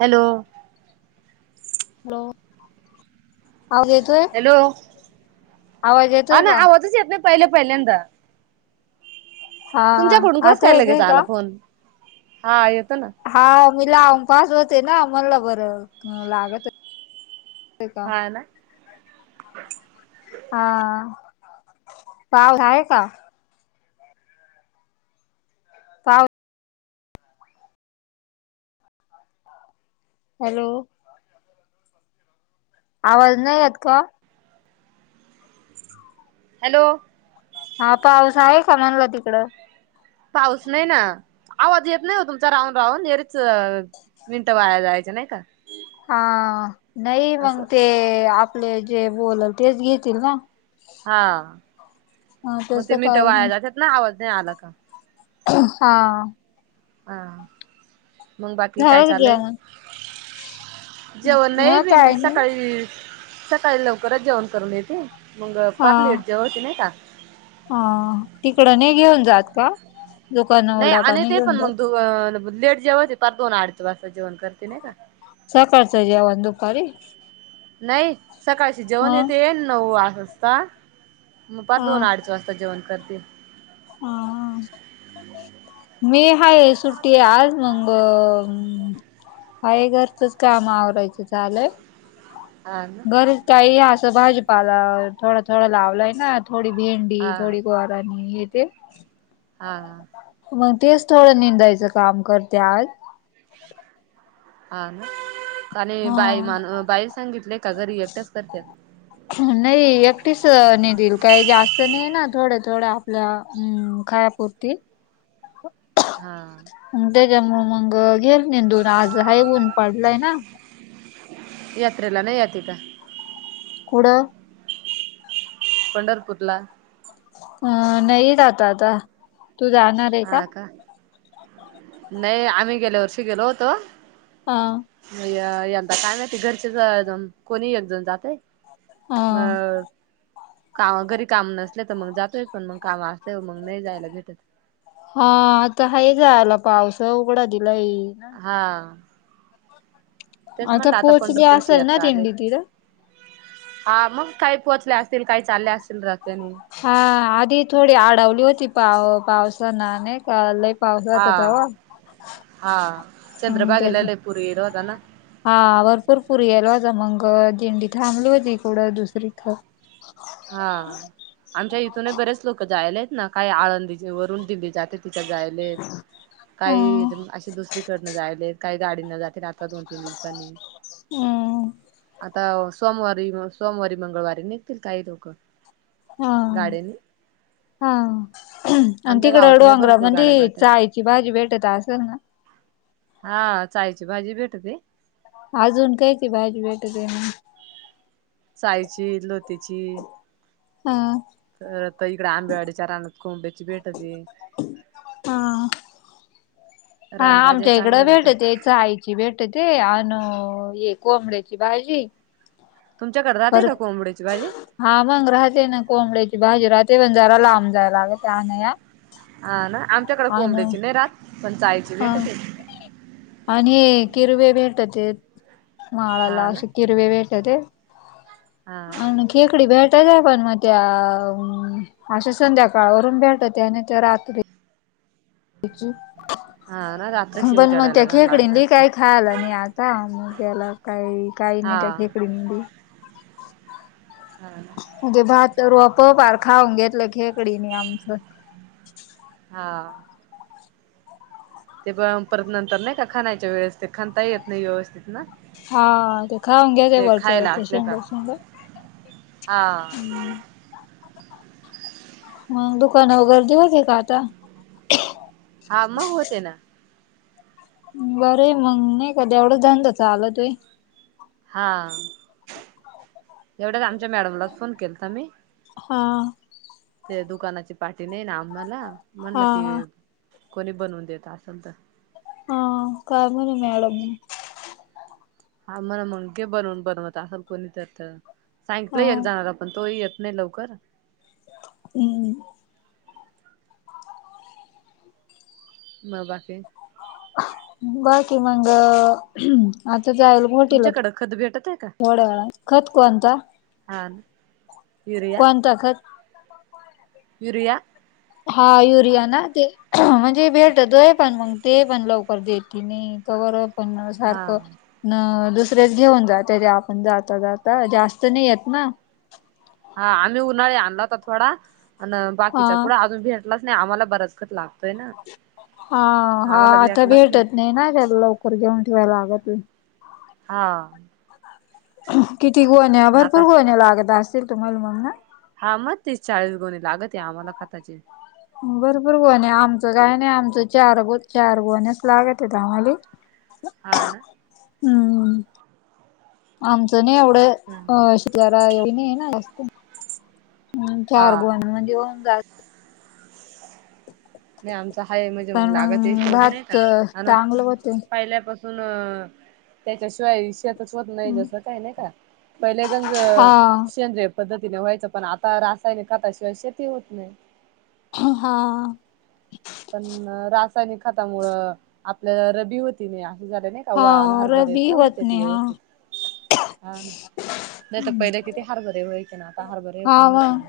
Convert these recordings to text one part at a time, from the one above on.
Hello hello आवाज येतो hello येतोय होना का आवाज येत नाही पहिले पहिल्यांदा हा हा तुमच्याकुडून कस आता काय लगेच येतोय का आला फोन हा आ येतो ना हा मी लामपास होते ना आमला बरं लागत हो का हा ना हाव आहे का पाव हॅलो आवाज नाही आहेत का हॅलो हा पाऊस आहे का म्हनला तिकडं पाऊस नाही ना आवाज येत नाही हो तुमचा राहून राहून हेरीच मिंट वायला जायच नाही का हा नाही असं मंग ते आपले जे बलाल तेच घेतील ना हा हा मग तसं तेनी ते काही वाया नाही जातात ना आवाज नाही आला का [unintelligible] हा हा मग बाकी काय झालं का चालय जेवण जेवण नाही मग मी काय मी नाही सकाळी सकाळी लवकरच जेवण करून येते मग पार लट जेव्हाची नाही का ह तिकडं नाही घेऊन जात का नाही आणि दुकानावरडापाणी ते घेऊन पण जात लेट जेवते पर दोन आठच वाज जेवण करते नाही का सकारता्या वंद दुपारी नाही सकाळशी ह जेवण येते येन नऊ वाजता पर हा दोन आड स्वस्त जेवण करतील हा हा मी हाय सुट्टी आज मग अय घरचंच काम आवरायचं झालंय हा ना बर काही असं भाजीपाला थोडं थोडं लावलंय ना थोडी भेंडी हा थोडी ग्ारनी हे ते हा मग तेच थोडं निंदायचं काम करतेत अ ना आणिणी बाई मण बाई सांगितलेय का ग रिएक्टच करत नाही एकटीच नाही देल काही जास्त नाही ना थोडे थोडे आपल्या अ खायापुरती हा मग त्याच्यामु मग घेल नेंदून आज हा ऊन पडलाय ना यात्रेला नाही या का कुडं? पंढरपूर ला. अं नाही जात आता, तू जाणार आहे का? नाही आम्ही गेल्या वर्षी गेलो होतो. हा. यंदा काय माहिती, घरचेच कोणी एक जण जातय. ह ब काम घरी काम नसले तर, मग जातोय पण मग काम असल्यावर मग नाही जायला भेटत. हा आता हाये जायला, पावस उघडा दिलाय ना हा, तेच म्हणलं आता पोहोचली पंढरपूरची असेल ना यात्रा आली. दिंडी तिथं हा मग काही पोहोचले असतील, काही चालले असतील रत्याने. हा आधी थोडी आडवली होती पाव पावसान नाही का लई हा. हा. हम्म तेच चंद्रभागेला लई पुर येइल होतना. हा भरपूरपूर ये्येल होता, मंग दिंडी थांबली होती कूडं दुसरी क [unintelligible] हा आमच्या इथूनही बरेच लोक जायेले त ना, काही आळंदी वरून दिंडी जाते. तिच्यात जायलेत ह काही अशे दुसरीकडन जायलेत. काही गाडी न जाते आता दोन तीन दिवसांनी. हम. आता सोमवारी, सोमवारी मंगळवारी निघतील काही लोक. हा. गाड्यानी हा अनं आमच्या तिकडे गावातूनही भरपूर डोंगरामदि गाड्या जातात. चाईची भाजी भेटत असेल ना? हा चाईची भाजी भेटती. अजून काईची भाजी भेटती मग? साचायची, लुतेची. हा. तर इकडे आंबेवाडीच्या रानात कोंब्याड्याची भेटती. हा. हा रानभाज्या आमच्या इकडं चांगल्या राहतात. भेटती चाई. भेटती अन, ये कोंबड्याची भाजी तुमच्याकडे राहते पर का कोंबड्याची भाजी? हा मंग राहते ना कोंबड्याची भाजी राहते, पण जरा लांब जाय लागत आणाया. हा ना, आमच्याकडे अन कोंबड्याची नाही राहत पण चाईची हा भेटती. आणि किरवे भेटतेत, माळाला हा ना असे किरवे भेटते. हा. आणि खेकडी भेटत्या पण मग त्या अशा संध्याकाळवरून भेटात्या नाहीतर रात्री च [unintelligible] हाना रात्री पण मग त्या खेकडीन ले काही खायला नाही आता, मग त्याला काही काही नाही हा त्या खेकडीनबी ह [unintelligible] हा. म्हणजे भात रोप पण खाऊन घेतलं खेकडीने आमचं. हा. ते प परत नंतर नाही का खनायच्या वेळेस, ते खनता येत नाही व्यवस्थित ना हा ते खाऊन घेतय ते वरचे खायला वरचे असले का शेंडे शेंडे हा. म दुकानंवर गर्दी होती का आता? हा मग होती ना. बरं मग नाही का तेवढाचं धंदा चालतो. हा एवढ्याच आमच्या मॅडमला फोन केला मी. हा. ते दुकानाची पाठी नाही ना आम्हाला म्हणलं हा ती हा कोणी बनवून देत असल तर. हा का बर मॅडम. हा मला मगे बनवून बनवत असल कोणी तर तर सांगलं हा एक जणला पण तोही येत. नाही लवकर. हम्म. म बाकी. हो बाकी मंग आता जायलु. होटेलत तुमच्याकडं खत भेटत आहे का वड्याळला खतकोता. हा. युरिया कोणता खत. युरिया. हा युरिया ना ते म्हणजे भेट दो पण मग. ते पण लवकर देततील नाही कवरप पण हा सारखं. न दुसरेच घेऊन जाात तेे आपण जाता जाता जास्त नाही येत ना. हा आम्ही उन्हाळी आणला होता थोडा अन हा बाकीचा कुड अजून भेटलाच नाही आम्हाला बरच खत लागत. हा हा आता भेटत नाही ना त्याला लवकर घेऊन ठेवायला लागत. हा. किती गोण्या पण भरपूर आता गोण्या लागत असतील तुम्हाला मग ह. हा मग तीस चाळीस गुणी लागत या आम्हाला खाताचे. भरपूर गोवन आमचं काय नाही आमचं चार ग चार गोवणस लागत्यात आम्हाले. ह [inaudible] हा ना. हम्म आमचं नाही एवढं अ शे जरा नाही ना जास्त हं हा चार गोण्या म्हणजे होन जात. नाही आमचा हाय म्हणजे पण मग लागत आहे. सोड नाही का भात आन चांगलं होते पहिल्या बघ. पण त्याच्या शिवाय शेत. बसवत नाही जसं काही नाही का पहिलेगंज हा शेंद्रेय. पद्धतीने व्हायचं पण आता रासायनिक खताशिवाय शेती होत नाही. हा. पण रासायनिक खातामुळ आपल्याला रबी होती नाही असं झाले नाही. हा कावा आल्हार [unintelligible] बर रबी क होत होतय नाही हा व्यवस्थित हा ना नाही तर पहिले किती हरभरे होई की ना आता हरभरे पण हा होते मग ना.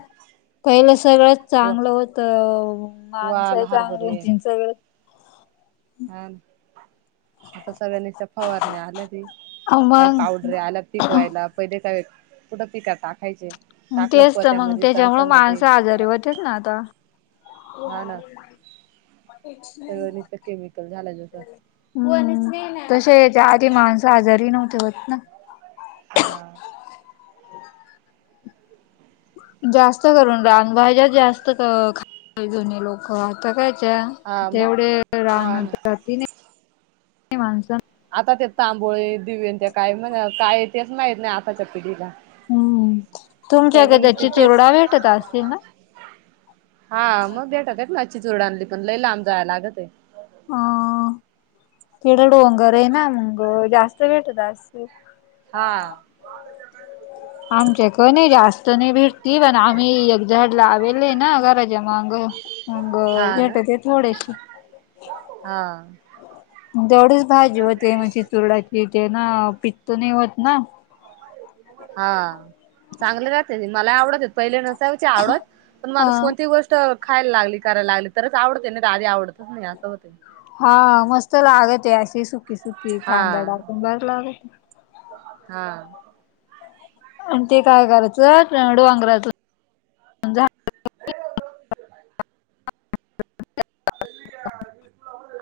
पहिलं सगळंच चांगलं होतं वाल माणसं चांगली हरभरे होती सगळच. हा आता सगळ्यांनी फवारणी आल्या ती काही मग पाऊस. रे आल्या पिक व्हायला पहिले काय कुठं पिक टाकायचे. टाकलं तेच तर मग पोत्यामध्ये त्याच्यामुळ तणसामध्ये माणसा आजारी होत्यात ना आता. हा ना सगळं नसत केमिकल झालंय जस. हं तसेच्या आधी माणसं आजारी नव्हती होत ना. हां. जास्त करून रान भाज्या जास्त खा जुनी लोक. हो आता कायच्या हा ते मग एवढे हा राहण ना तर [inaudible] राी नाही माणस आता ते तांबोळे दिवेन त्या काय म्हणा काय तेच माहत नाही आताच्या पिढीला. हम्म पहिले तुमच्याकडे निस्ते त्याची तेच. चुरडा भेटत असतील ना हा मग भेटात ना अच्चीचोड आणली पण लई लांब जायला लागते. ह कितीड डोंगर आहे ना मंग जास्त भेटत असेल. हा. आमच्याक नाही जास्त नाही भिटती पण आम्ही एकझड लावेले ना घराच्या माग. मंग हा ना भेटते थोडेशे. हा जवढच भाजी होते म्हण चुरडाची ते ना पित्त नाही होत. ना हा चांगलं जाते. मला आवडत य पहिले नसाय आवडत. पण अ माणू कोणती गोष्ट खायला लागली करायला लागली. तरच आवडते ना द आधी आवडतच नाही असं होते हा मस्त लागत आहे. अशी सुकीी सुकीी खांदा हा डाकण बर लागतं हा आणि ते काय करायचंड वांगरायचं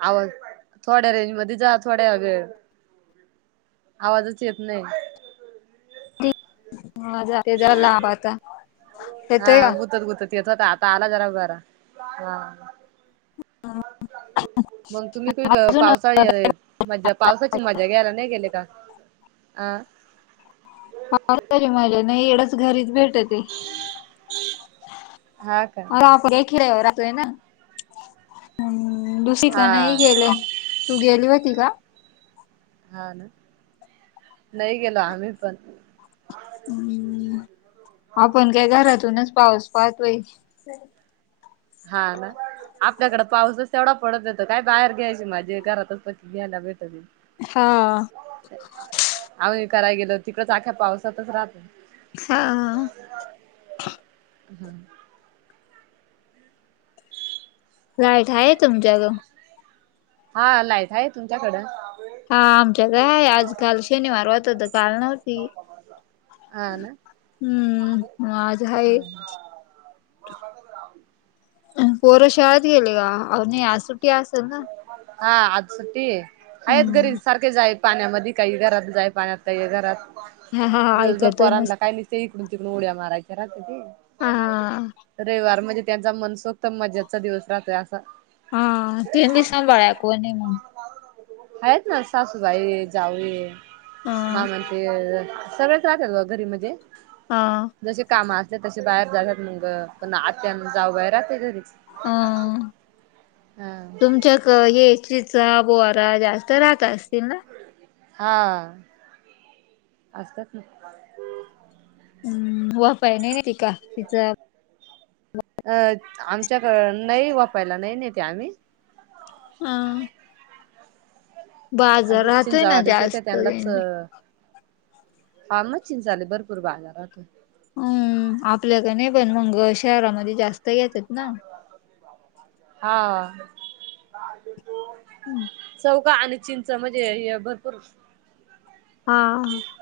आवा थोड्या रेंज मध्ये जा थोड्या वेळ आवाजचेत नाहीय ह जाते जरा लांब आता हा येतोय का गुतत गुतत येत होता. आता आला जरा बरा हां व मग तुम्हीु अजून पावसाळी मजा पावसाची म्जा घ्यायला नाही गेले का? अ पात रे माझ्या नाही एवढंच घरीच भेटत हा का म आप एकील राहतोय ना हम् हा दुसिकन ह गेले तू गेली होती का हा ना नाही गेलो आम्ही पण हम्म आपण काय घरातूनच पाऊस पाहतोय हा ना आपल्याकडे पाऊसच तेवढा पडत येतो काय बाहेर घ्यायची माझी घरातच प घ्यायला भेटते हा आही करायला गेलो तिकडच आख्या पावसातच राहतो हा हम् राईट आहे तुमच्याक हा लाईट आहे तुमच्याकडं हा आमच्या काय आजकाल शनिवार होत तर काल नव्हती हा ना. हम्म आज हाय पोर शाळेत गेले का सुटी असेल ना हा आ सुतती अयत गरी हम्म सारकार पाण्यामध्ये काही घरात जाय पाण्यात काही घरात हा हा दिवसभर ऐकतच पोरांना नसतील काय लि इकडून तिकडून उड्या मारायच्या राहते हा ते रविवार म्हणजे त्यांचा मनसोक्त मजाचा दिवस राहतोय असं हा तीन दिस बाळ्याकू मग आहेत ना सासूबाई जाऊ ह हा म्हणज सगळेच राहतात बा घरी म्हणजे हा जशी काम असत तसे बाहेर जातात मग पण आत्या जाऊ बाहेरहात तरी हा तुमच्या ये चिचा बोहार जास्त राहत असतील ना हा असतच ना हम् वाफ आहे नाही ना त का तिचा अ आमच्याक नाही वापायला नाही नेते आम्ही हां अे राहतोय चिंचा ना वाारीच येते जास्त त्यांनाच फमचिं चाले भरपूर बाजारात अम आपल्याक नाही पण मंग शहरामध्ये जास्त घेतात ना हा हम्म चव का, आणि चिंच म्हणजे हे भरपूर हा हा